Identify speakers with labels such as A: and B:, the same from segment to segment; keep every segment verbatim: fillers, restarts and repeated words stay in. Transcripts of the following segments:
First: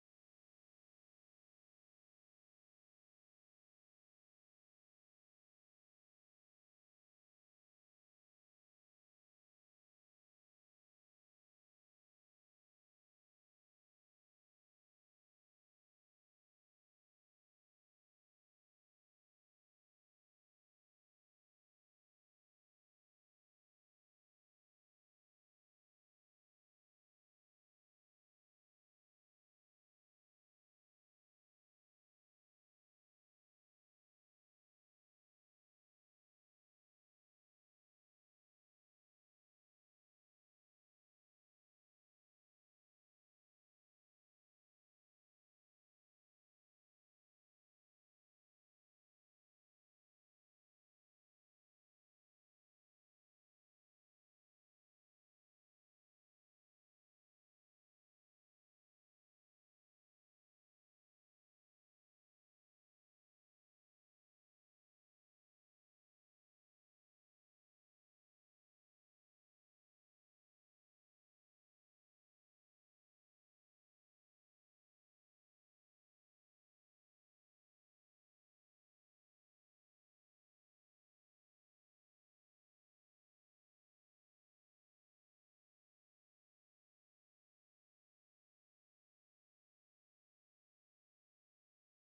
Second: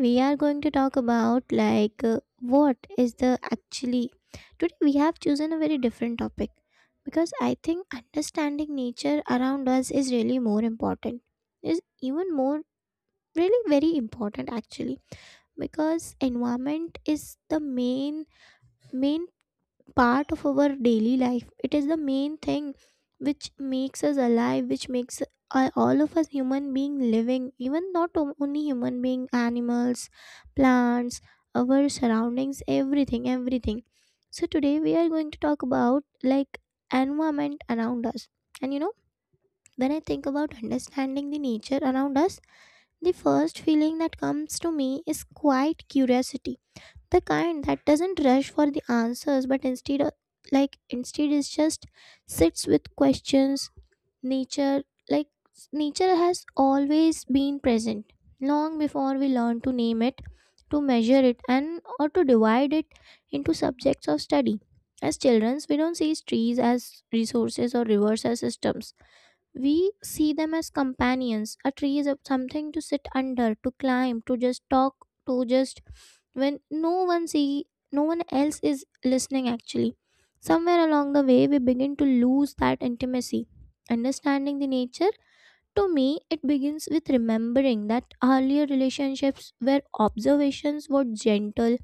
A: we are going to talk about like uh, what is the actually. Today we have chosen a very different topic because I think understanding nature around us is really more important. Is even more really very important actually because environment is the main main part of our daily life. It is the main thing which makes us alive, which makes uh, all of us human being living, even not o- only human being, animals, plants, our surroundings, everything, everything. So today we are going to talk about like environment around us. And you know, when I think about understanding the nature around us, the first feeling that comes to me is quite curiosity, the kind that doesn't rush for the answers but instead uh, like instead is just sits with questions nature like nature has always been present long before we learn to name it, to measure it, and or to divide it into subjects of study. As children we don't see trees as resources or rivers as systems, we see them as companions. A tree is a- something to sit under, to climb, to just talk, to just when no one see no one else is listening actually. Somewhere along the way we begin to lose that intimacy. Understanding the nature, to me, it begins with remembering that earlier relationships where observations were gentle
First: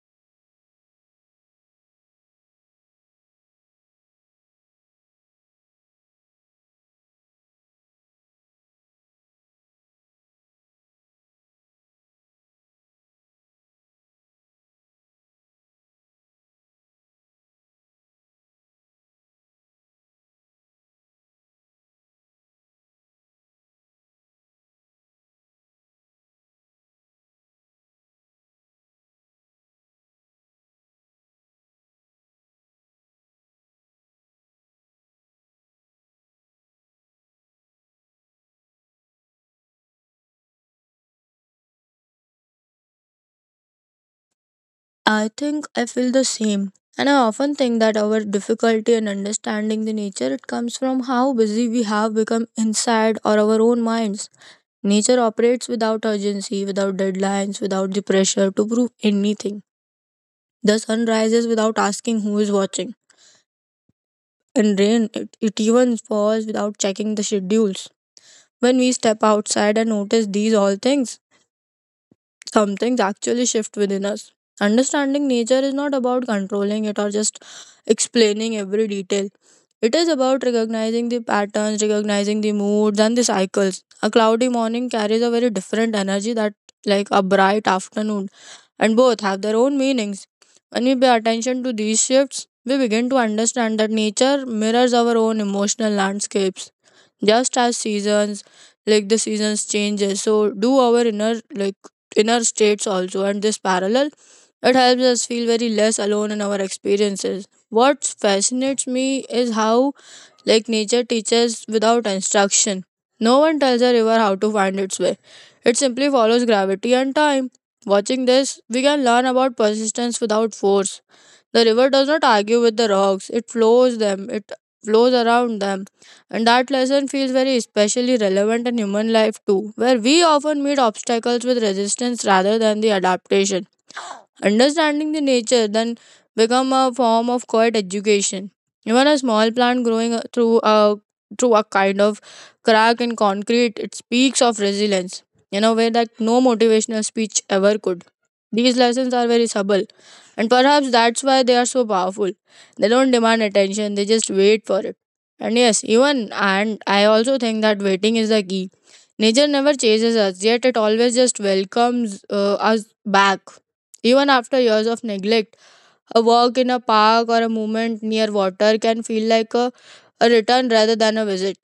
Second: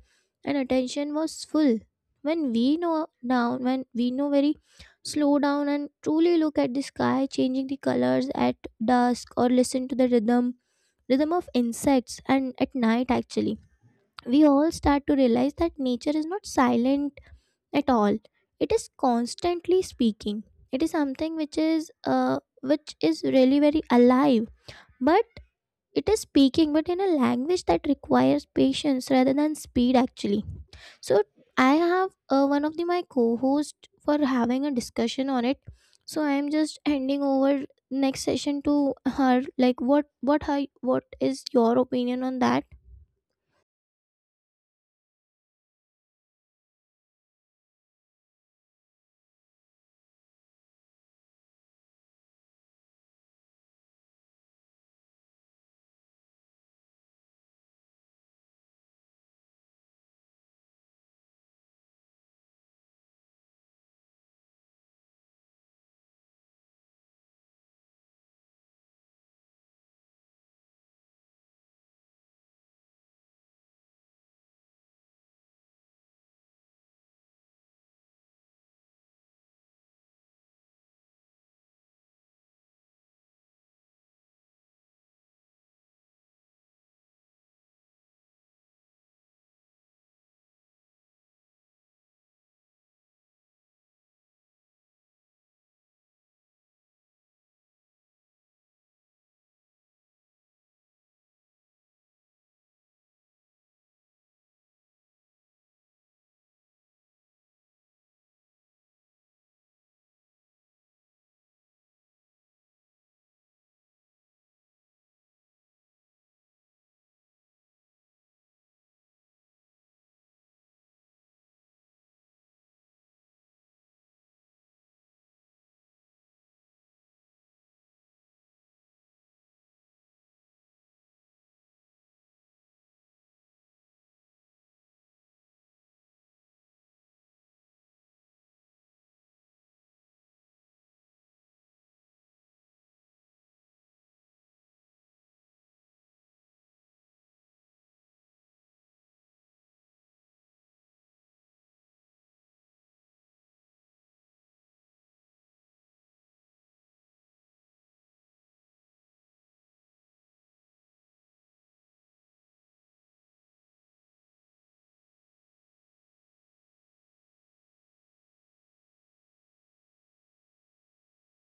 A: and attention was full. When we know down, when we know very slow down and truly look at the sky, changing the colors at dusk, or listen to the rhythm, rhythm of insects and at night actually, we all start to realize that nature is not silent at all. It is constantly speaking. It is something which is uh, which is really very alive, but it is speaking but in a language that requires patience rather than speed actually. So I have uh, one of the my co-host for having a discussion on it, so I am just handing over next session to her, like what what her what is your opinion on that.
B: I think I feel the same. And I often think that our difficulty in understanding the nature it comes from how busy we have become inside or our own minds. Nature operates without urgency, without deadlines, without the pressure to prove anything. The sun rises without asking who is watching. And rain it, it even falls without checking the schedules. When we step outside and notice these all things, some things actually shift within us. Understanding nature is not about controlling it or just explaining every detail. It is about recognizing the patterns, recognizing the moods and the cycles. A cloudy morning carries a very different energy that like a bright afternoon, and both have their own meanings. When we pay attention to these shifts, we begin to understand that nature mirrors our own emotional landscapes just as seasons like the seasons changes, so do our inner like inner states also. And this parallel it helps us feel very less alone in our experiences. What fascinates me is how like nature teaches without instruction. No one tells a river how to find its way; it simply follows gravity and time. Watching this, we can learn about persistence without force. The river does not argue with the rocks, it flows them, it flows around them. And that lesson feels very especially relevant in human life too, where we often meet obstacles with resistance rather than the adaptation. Understanding the nature then become a form of quiet education. Even a small plant growing uh, through a through a kind of crack in concrete, it speaks of resilience in a way that no motivational speech ever could. These lessons are very subtle, and perhaps that's why they are so powerful. They don't demand attention; they just wait for it. And yes, even and I also think that waiting is the key. Nature never chases us, yet it always just welcomes uh, us back even after years of neglect. A walk in a park or a movement near water can feel like a, a return rather than a visit.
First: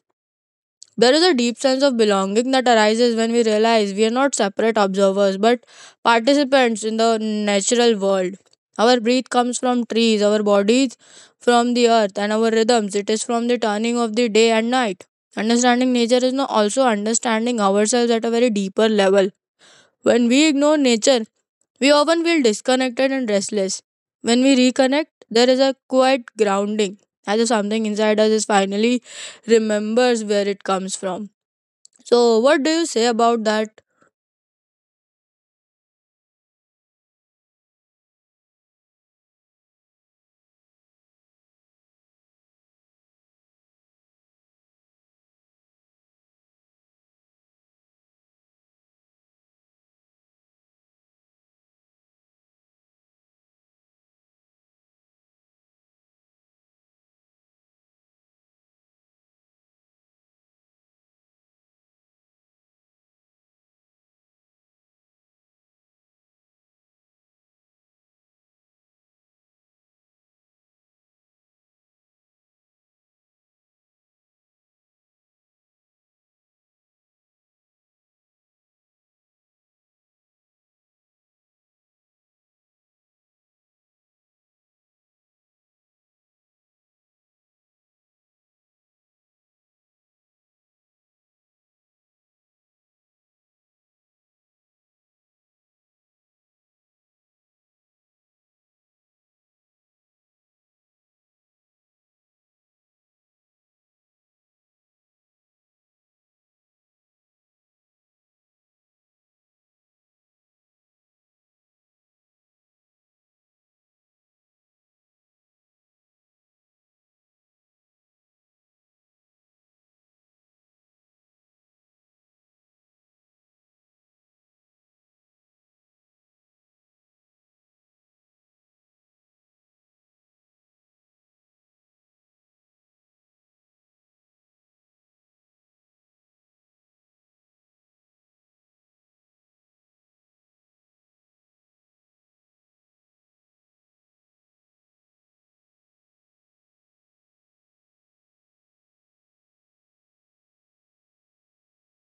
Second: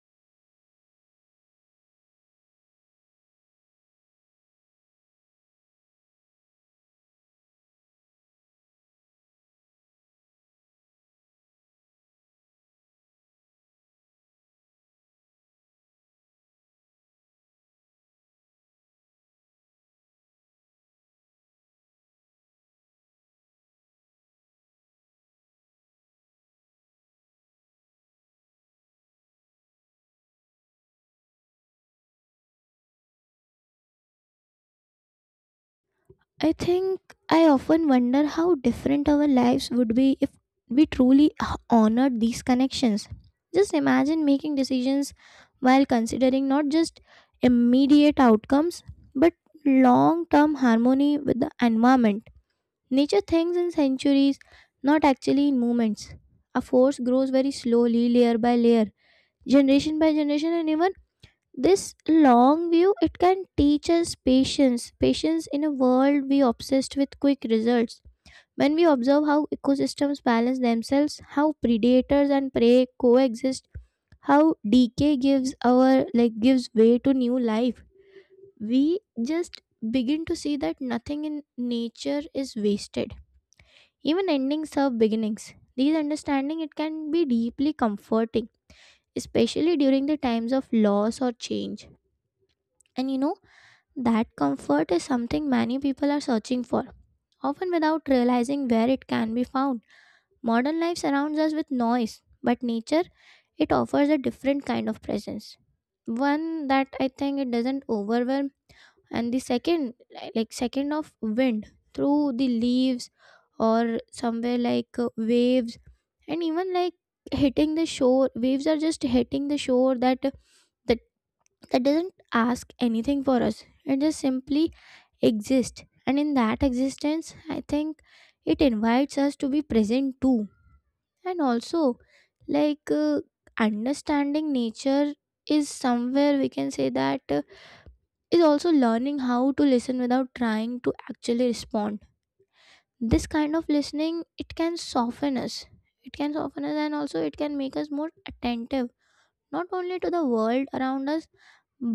B: There is a deep sense of belonging that arises when we realize we are not separate observers but participants in the natural world. Our breath comes from trees, our bodies from the earth, and our rhythms. It is from the turning of the day and night. Understanding nature is no- also understanding ourselves at a very deeper level. When we ignore nature, we often feel disconnected and restless. When we reconnect, there is a quiet grounding, as if something inside us is finally remembers where it comes from. So, what do you say about that?
A: I think I often wonder how different our lives would be if we truly h- honored these connections. Just imagine making decisions while considering not just immediate outcomes but long term harmony with the environment. Nature thinks in centuries, not actually in moments. A force grows very slowly, layer by layer, generation by generation, and even this long view it can teach us patience patience in a world we obsessed with quick results. When we observe how ecosystems balance themselves, how predators and prey coexist, how decay gives our like gives way to new life, we just begin to see that nothing in nature is wasted, even endings serve beginnings. These understanding it can be deeply comforting, especially during the times of loss or change. And you know That comfort is something many people are searching for, often without realizing where it can be found. Modern life surrounds us with noise, but nature, it offers a different kind of presence. One that I think it doesn't overwhelm, and the second, li- like second of wind through the leaves, or somewhere like uh, waves, and even like hitting the shore. Waves are just hitting the shore that that, that doesn't ask anything for us. It just simply exist, and in that existence I think it invites us to be present too. And also like uh, understanding nature is somewhere we can say that uh, is also learning how to listen without trying to actually respond. This kind of listening it can soften us, it can soften us, and also it can make us more attentive not only to the world around us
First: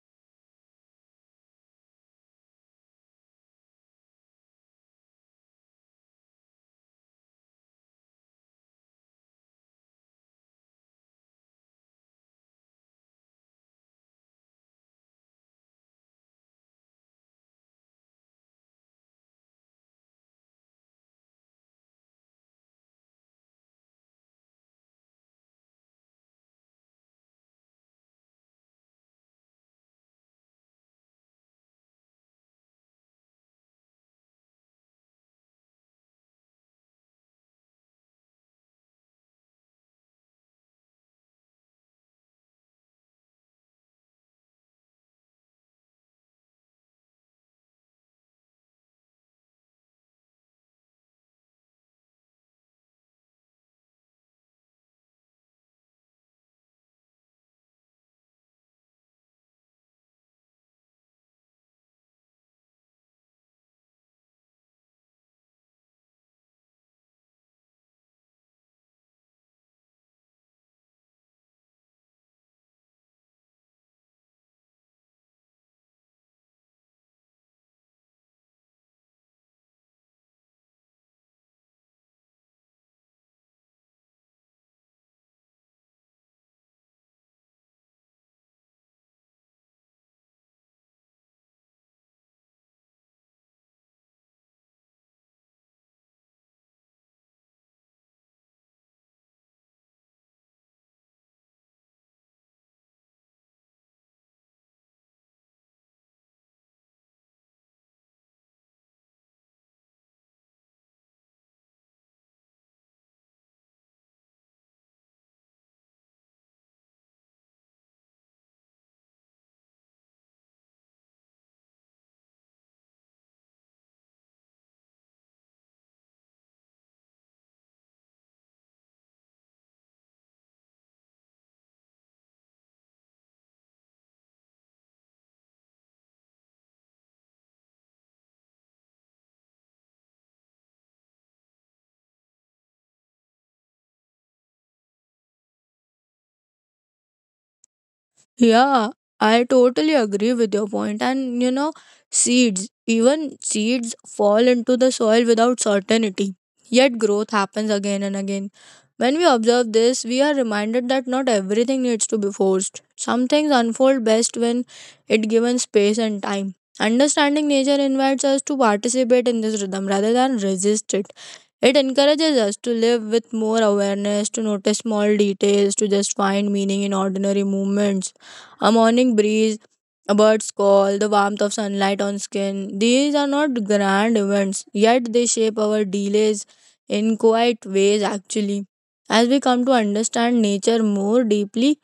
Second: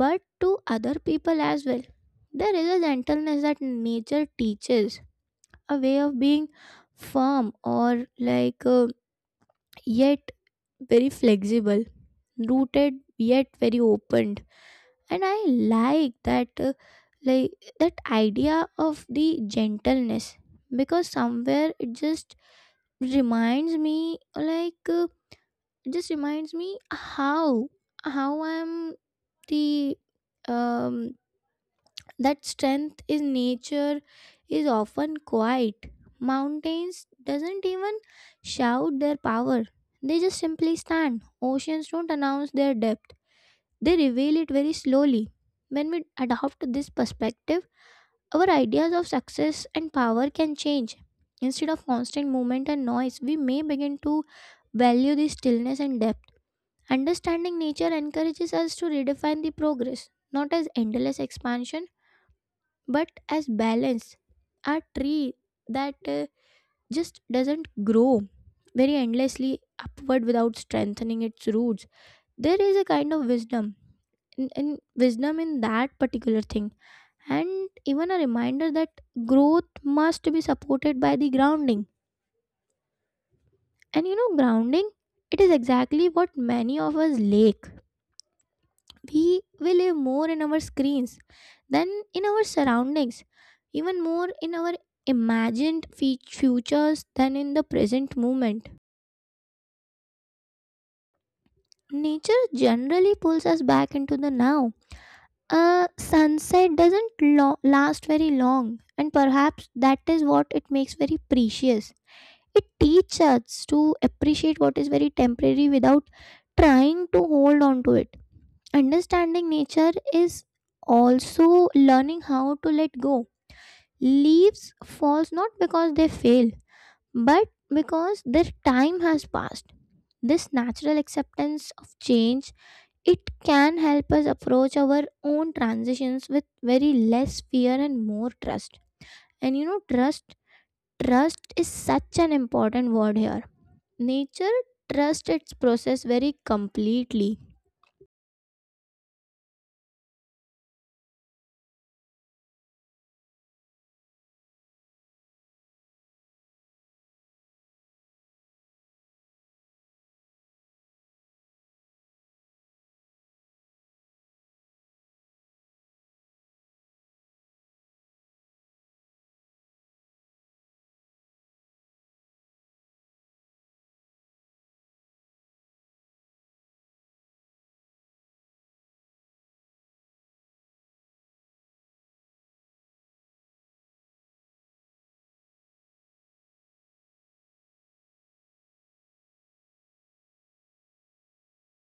A: but to other people as well. There is a gentleness that nature teaches, a way of being firm or like uh, yet very flexible, rooted yet very opened, and I like that uh, like that idea of the gentleness, because somewhere it just reminds me like uh, it just reminds me how how I'm the um that strength in nature is often quiet. Mountains doesn't even shout their power, they just simply stand. Oceans don't announce their depth, they reveal it very slowly. When we adopt this perspective, our ideas of success and power can change. Instead of constant movement and noise, we may begin to value the stillness and depth. Understanding nature encourages us to redefine the progress, not as endless expansion but as balance. A tree that uh, just doesn't grow very endlessly upward without strengthening its roots. There is a kind of wisdom in, in wisdom in that particular thing, and even a reminder that growth must be supported by the grounding. And you know, grounding, it is exactly what many of us lack. We we live more in our screens than in our surroundings, even more in our imagined fe- futures than in the present moment. Nature generally pulls us back into the now. A sunset doesn't lo- last very long, and perhaps that is what it makes very precious. It teaches us to appreciate what is very temporary without trying to hold on to it. Understanding nature is also learning how to let go. Leaves falls not because they fail, but because their time has passed. This natural acceptance of change, it can help us approach our own transitions with very less fear and more trust. And you know, trust, trust is such an important word here. Nature trusts its process very completely.
B: Yeah, I totally agree with your point. And you know, seeds, even seeds fall into the soil without certainty, yet growth happens again and again. When we observe this, we are reminded that not everything needs to be forced. Some things unfold best when it given space and time. Understanding nature invites us to participate in this rhythm rather than resist it. It encourages us to live with more awareness, to notice small details, to just find meaning in ordinary movements. A morning breeze, a bird's call, the warmth of sunlight on skin. These are not grand events, yet they shape our delays in quiet ways actually. As we come to understand nature more deeply,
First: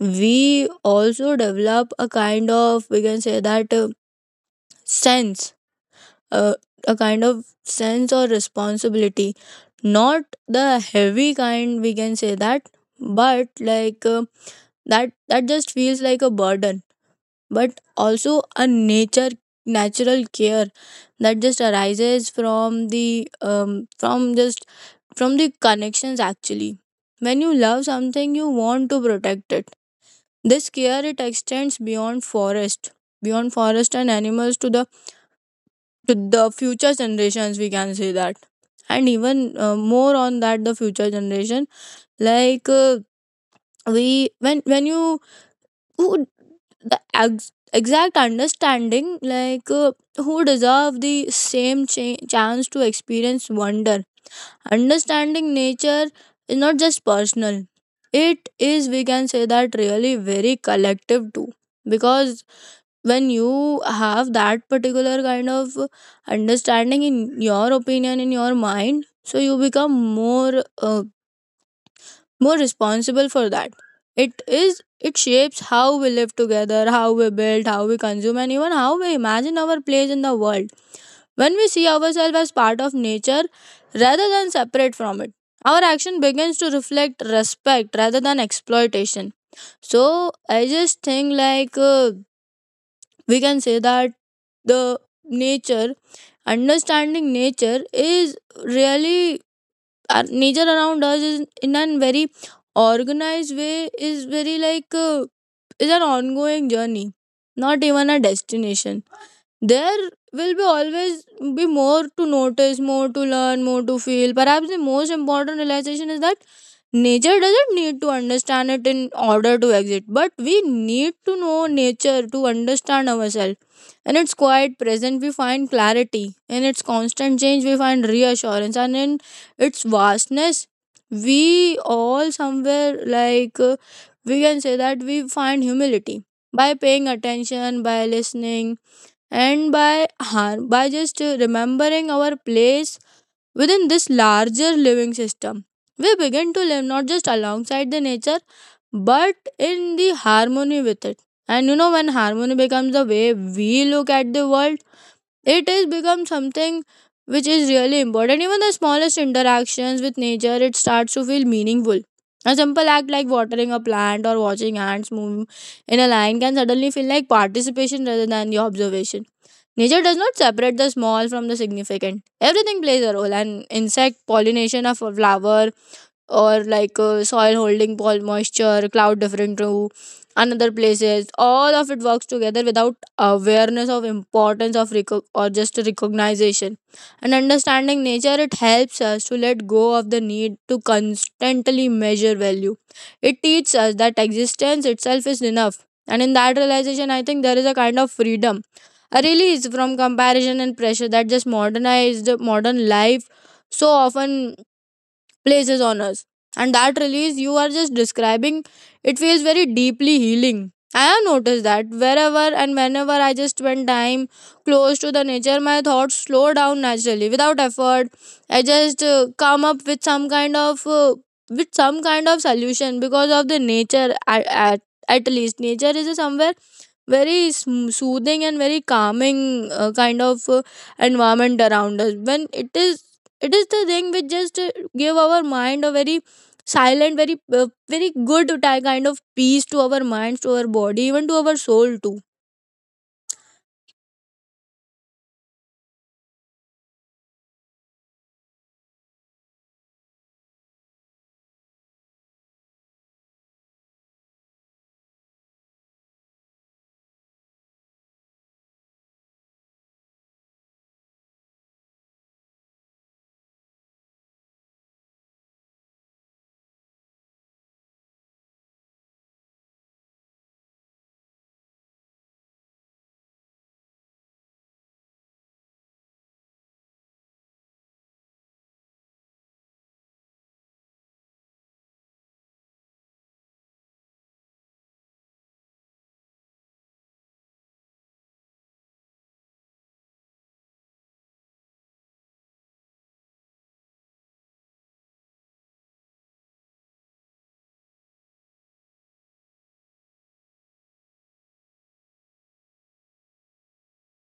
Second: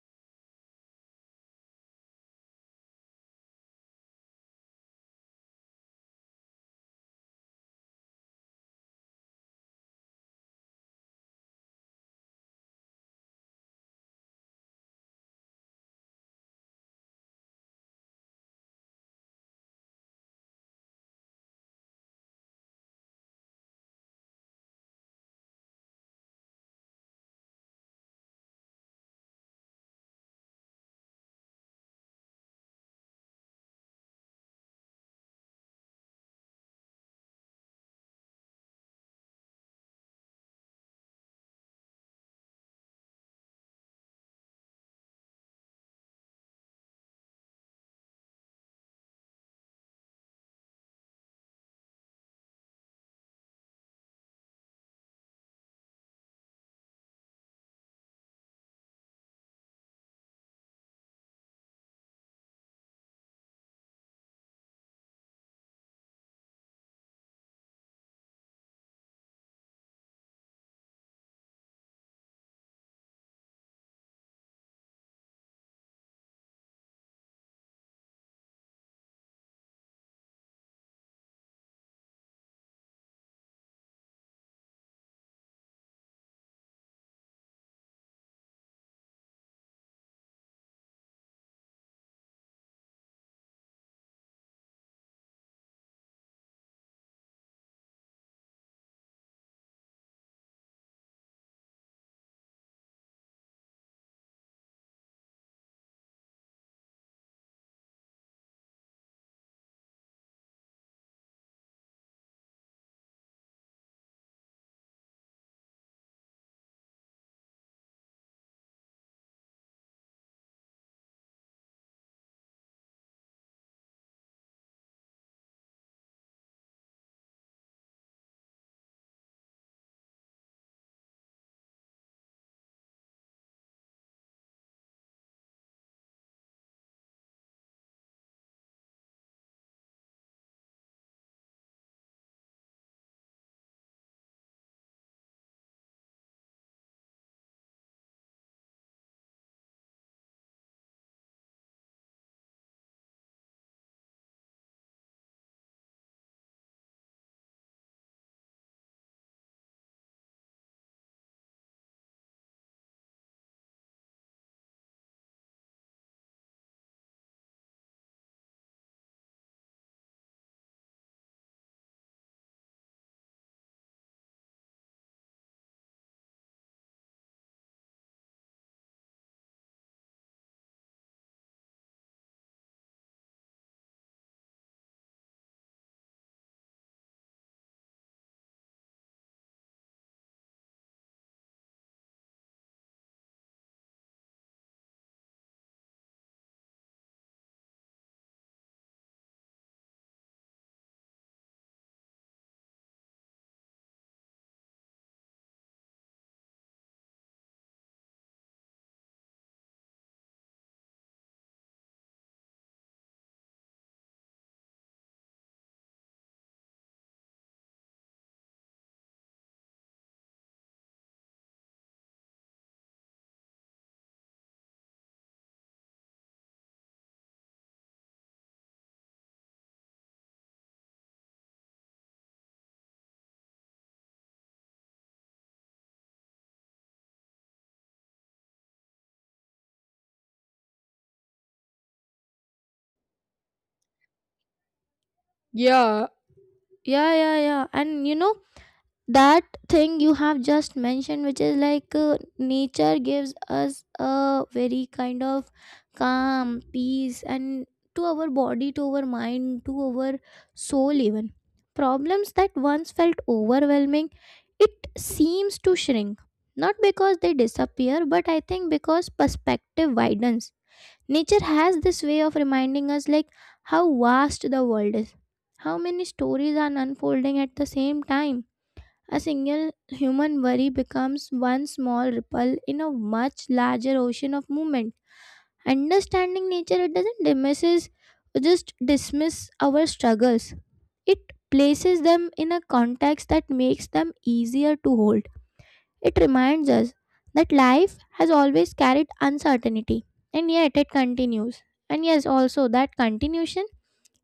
B: we also develop a kind of, we can say that, uh, sense, a, a kind of sense or responsibility, not the heavy kind we can say that, but like uh, that that just feels like a burden, but also a nature natural care that just arises from the um from just from the connections actually. When you love something, you want to protect it. This care it extends beyond forest, beyond forest and animals to the to the future generations we can say that. And even uh, more on that, the future generation like uh, we when when you who the ex- exact understanding like uh, who deserve the same cha- chance to experience wonder. Understanding nature is not just personal, it is we can say that really very collective too, because when you have that particular kind of understanding in your opinion in your mind, so you become more uh, more responsible for that. It is it shapes how we live together, how we build, how we consume, and even how we imagine our place in the world. When we see ourselves as part of nature rather than separate from it, our action begins to reflect respect rather than exploitation. So, I just think like uh, we can say that the nature, understanding nature is really, our nature around us is in a very organized way, is very like uh, is an ongoing journey, not even a destination. There will be always be more to notice, more to learn, more to feel. Perhaps the most important realization is that nature doesn't need to understand it in order to exist, but we need to know nature to understand ourselves. In its quiet presence we find clarity, in its constant change we find reassurance, and in its vastness we all somewhere like uh, we can say that we find humility. By paying attention, by listening, and by har- by just uh, remembering our place within this larger living system, we begin to live not just alongside the nature but in the harmony with it. And you know, when harmony becomes the way we look at the world, it is become something which is really important. Even the smallest interactions with nature, it starts to feel meaningful. A simple act like watering a plant or watching ants move in a line can suddenly feel like participation rather than the observation. Nature does not separate the small from the significant. Everything plays a role, and insect pollination of a flower or like uh, soil holding pore moisture, cloud different to another places. All of it works together without awareness of importance of reco- or just recognition and understanding nature. It helps us to let go of the need to constantly measure value. It teaches us that existence itself is enough, and in that realization, I think there is a kind of freedom. A release from comparison and pressure that just modernized modern life so often places on us. And that release you are just describing, it feels very deeply healing. I have noticed that wherever and whenever I just spend time close to the nature, my thoughts slow down naturally without effort. I just uh, come up with some kind of uh, with some kind of solution because of the nature. At, at, at least nature is somewhere very sm- soothing and very calming uh, kind of uh, environment around us. When it is, it is the thing which just uh, give our mind a very silent, very uh, very good ti- kind of peace to our minds, to our body, even to our soul too.
A: Yeah. Yeah, yeah, yeah. And you know, that thing you have just mentioned, which is like uh, nature gives us a very kind of calm peace and to our body, to our mind, to our soul even. Problems that once felt overwhelming, it seems to shrink, not because they disappear but I think because perspective widens. Nature has this way of reminding us like how vast the world is, how many stories are unfolding at the same time. A single human worry becomes one small ripple in a much larger ocean of movement. Understanding nature, it doesn't dismisses, just dismiss our struggles. It places them in a context that makes them easier to hold. It reminds us that life has always carried uncertainty, and yet it continues. And yes, also that continuation,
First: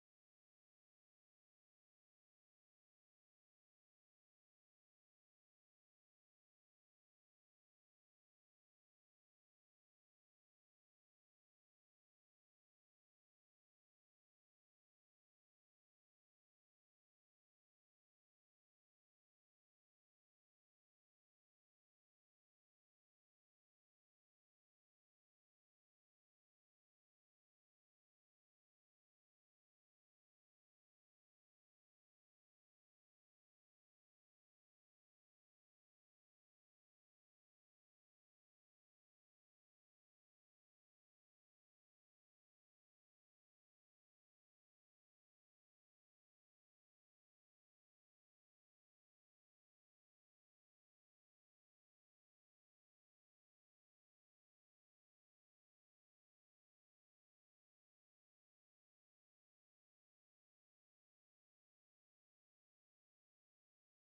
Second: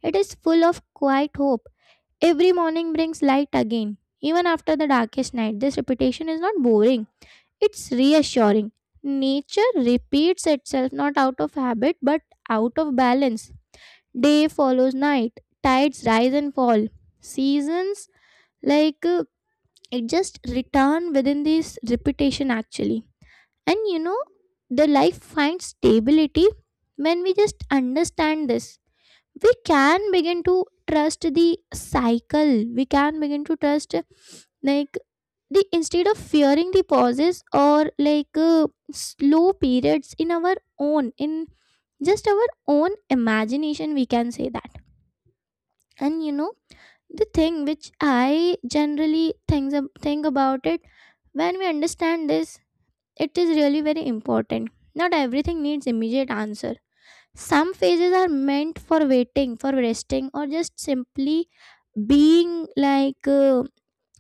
A: it is full of quiet hope. Every morning brings light again, even after the darkest night. This repetition is not boring, it's reassuring. Nature repeats itself not out of habit but out of balance. Day follows night, tides rise and fall. Seasons, like uh, it just return within this repetition actually. And you know, the life finds stability. When we just understand this, we can begin to trust the cycle, we can begin to trust like the instead of fearing the pauses or like uh, slow periods in our own in just our own imagination, we can say that. And you know, the thing which I generally think, think about it, when we understand this, it is really very important. Not everything needs immediate answer. Some phases are meant for waiting, for resting, or just simply being like uh,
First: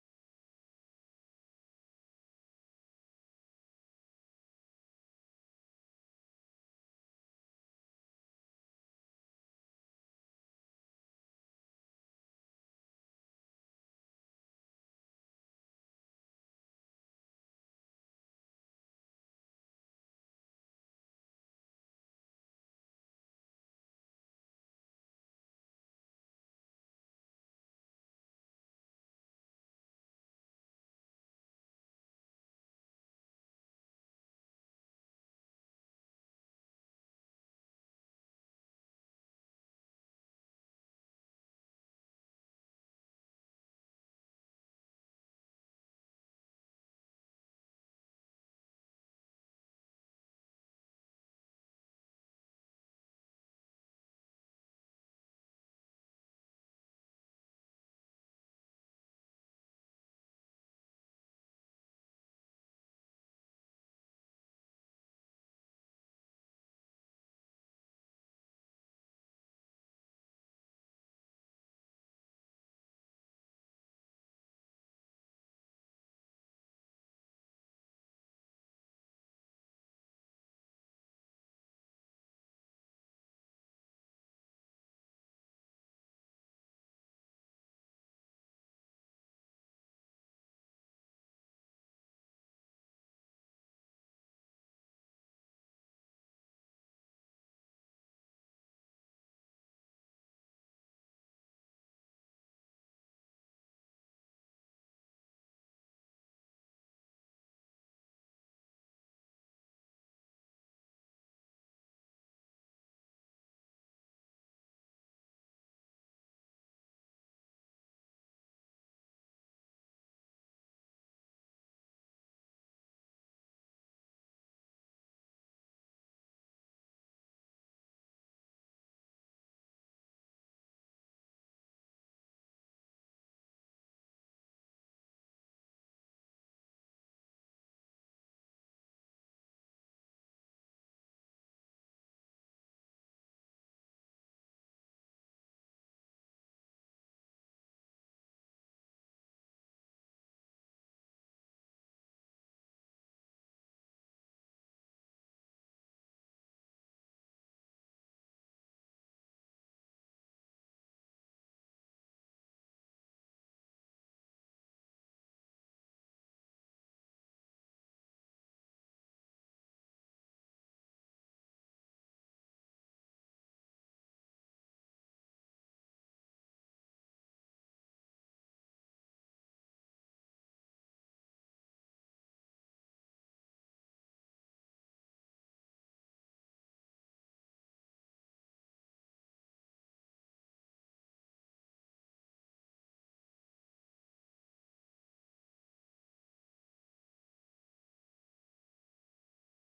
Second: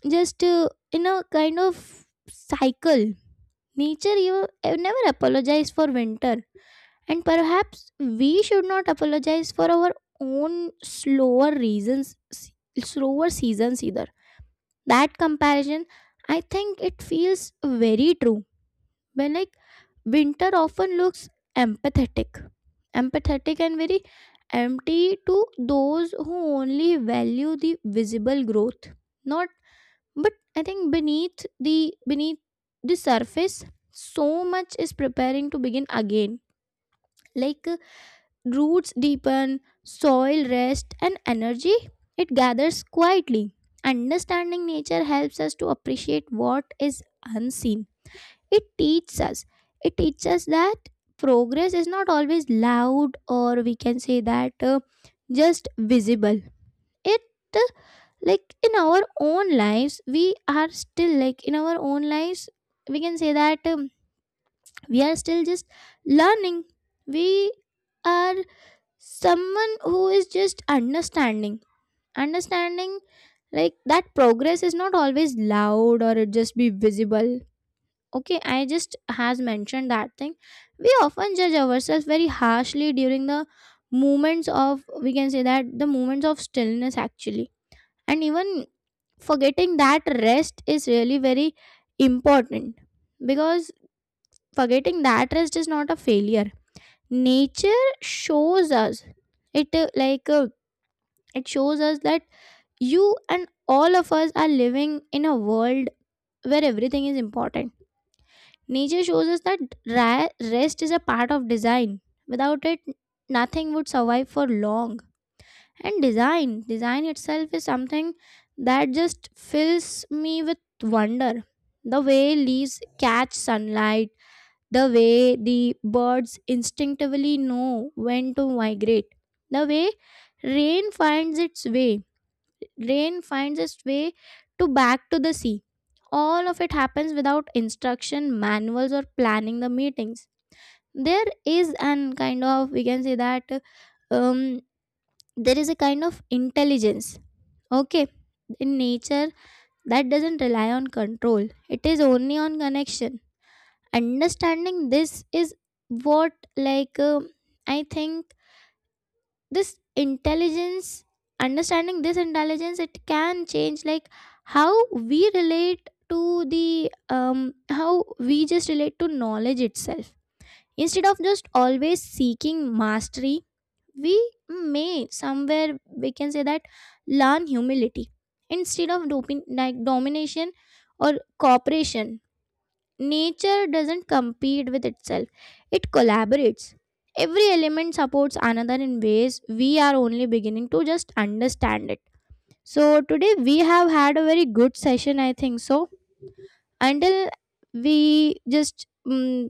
A: just uh, in a kind of cycle. Nature you uh, never apologize for winter, and perhaps we should not apologize for our own slower reasons, slower seasons either. That comparison, I think it feels very true. When like winter often looks empathetic, empathetic and very empty to those who only value the visible growth, not, but I think beneath the beneath the surface so much is preparing to begin again, like uh, roots deepen, soil rest, and energy it gathers quietly. Understanding nature helps us to appreciate what is unseen. It teaches us. It teaches us that progress is not always loud, or we can say that uh, just visible. It uh, like in our own lives we are still, like in our own lives we can say that um, we are still just learning. We are someone who is just understanding understanding like that progress is not always loud or it just be visible. Okay, I just has mentioned that thing. We often judge ourselves very harshly during the moments of, we can say that, the moments of stillness actually, and even forgetting that rest is really very important, because forgetting that rest is not a failure. Nature shows us, it uh, like uh, it shows us that you and all of us are living in a world where everything is important. Nature shows us that ra- rest is a part of design. Without it, nothing would survive for long. And design, design itself is something that just fills me with wonder. The way leaves catch sunlight, the way the birds instinctively know when to migrate, the way rain finds its way rain finds its way to back to the sea. All of it happens without instruction, manuals, or planning the meetings. There is an kind of, we can say that, um, there is a kind of intelligence, okay, in nature, that doesn't rely on control, it is only on connection. Understanding this is what, like, um I think this intelligence, understanding this intelligence it can change like how we relate to the, um how we just relate to knowledge itself. Instead of just always seeking mastery, we may somewhere, we can say that, learn humility instead of doping like domination or cooperation. Nature doesn't compete with itself, it collaborates. Every element supports another in ways we are only beginning to just understand it. So today we have had a very good session, I think. So until we just mm,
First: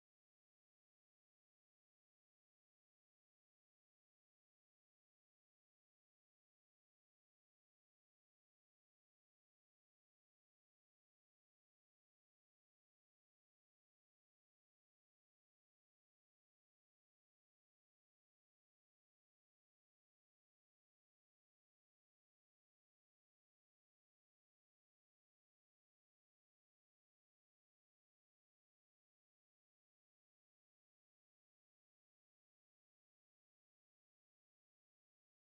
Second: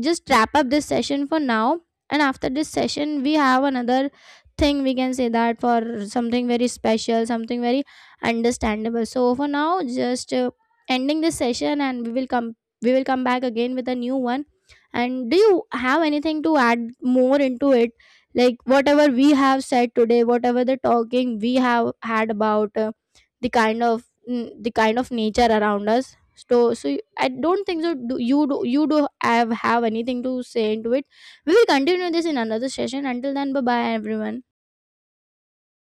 A: just wrap up this session for now, and after this session we have another thing, we can say that, for something very special, something very understandable. So for now just uh, ending this session, and we will come we will come back again with a new one. And do you have anything to add more into it, like whatever we have said today, whatever the talking we have had about uh, the kind of mm, the kind of nature around us. So so you- I don't think so. Do you do you do have have anything to say into it. We will continue this in another session. Until then, bye bye everyone.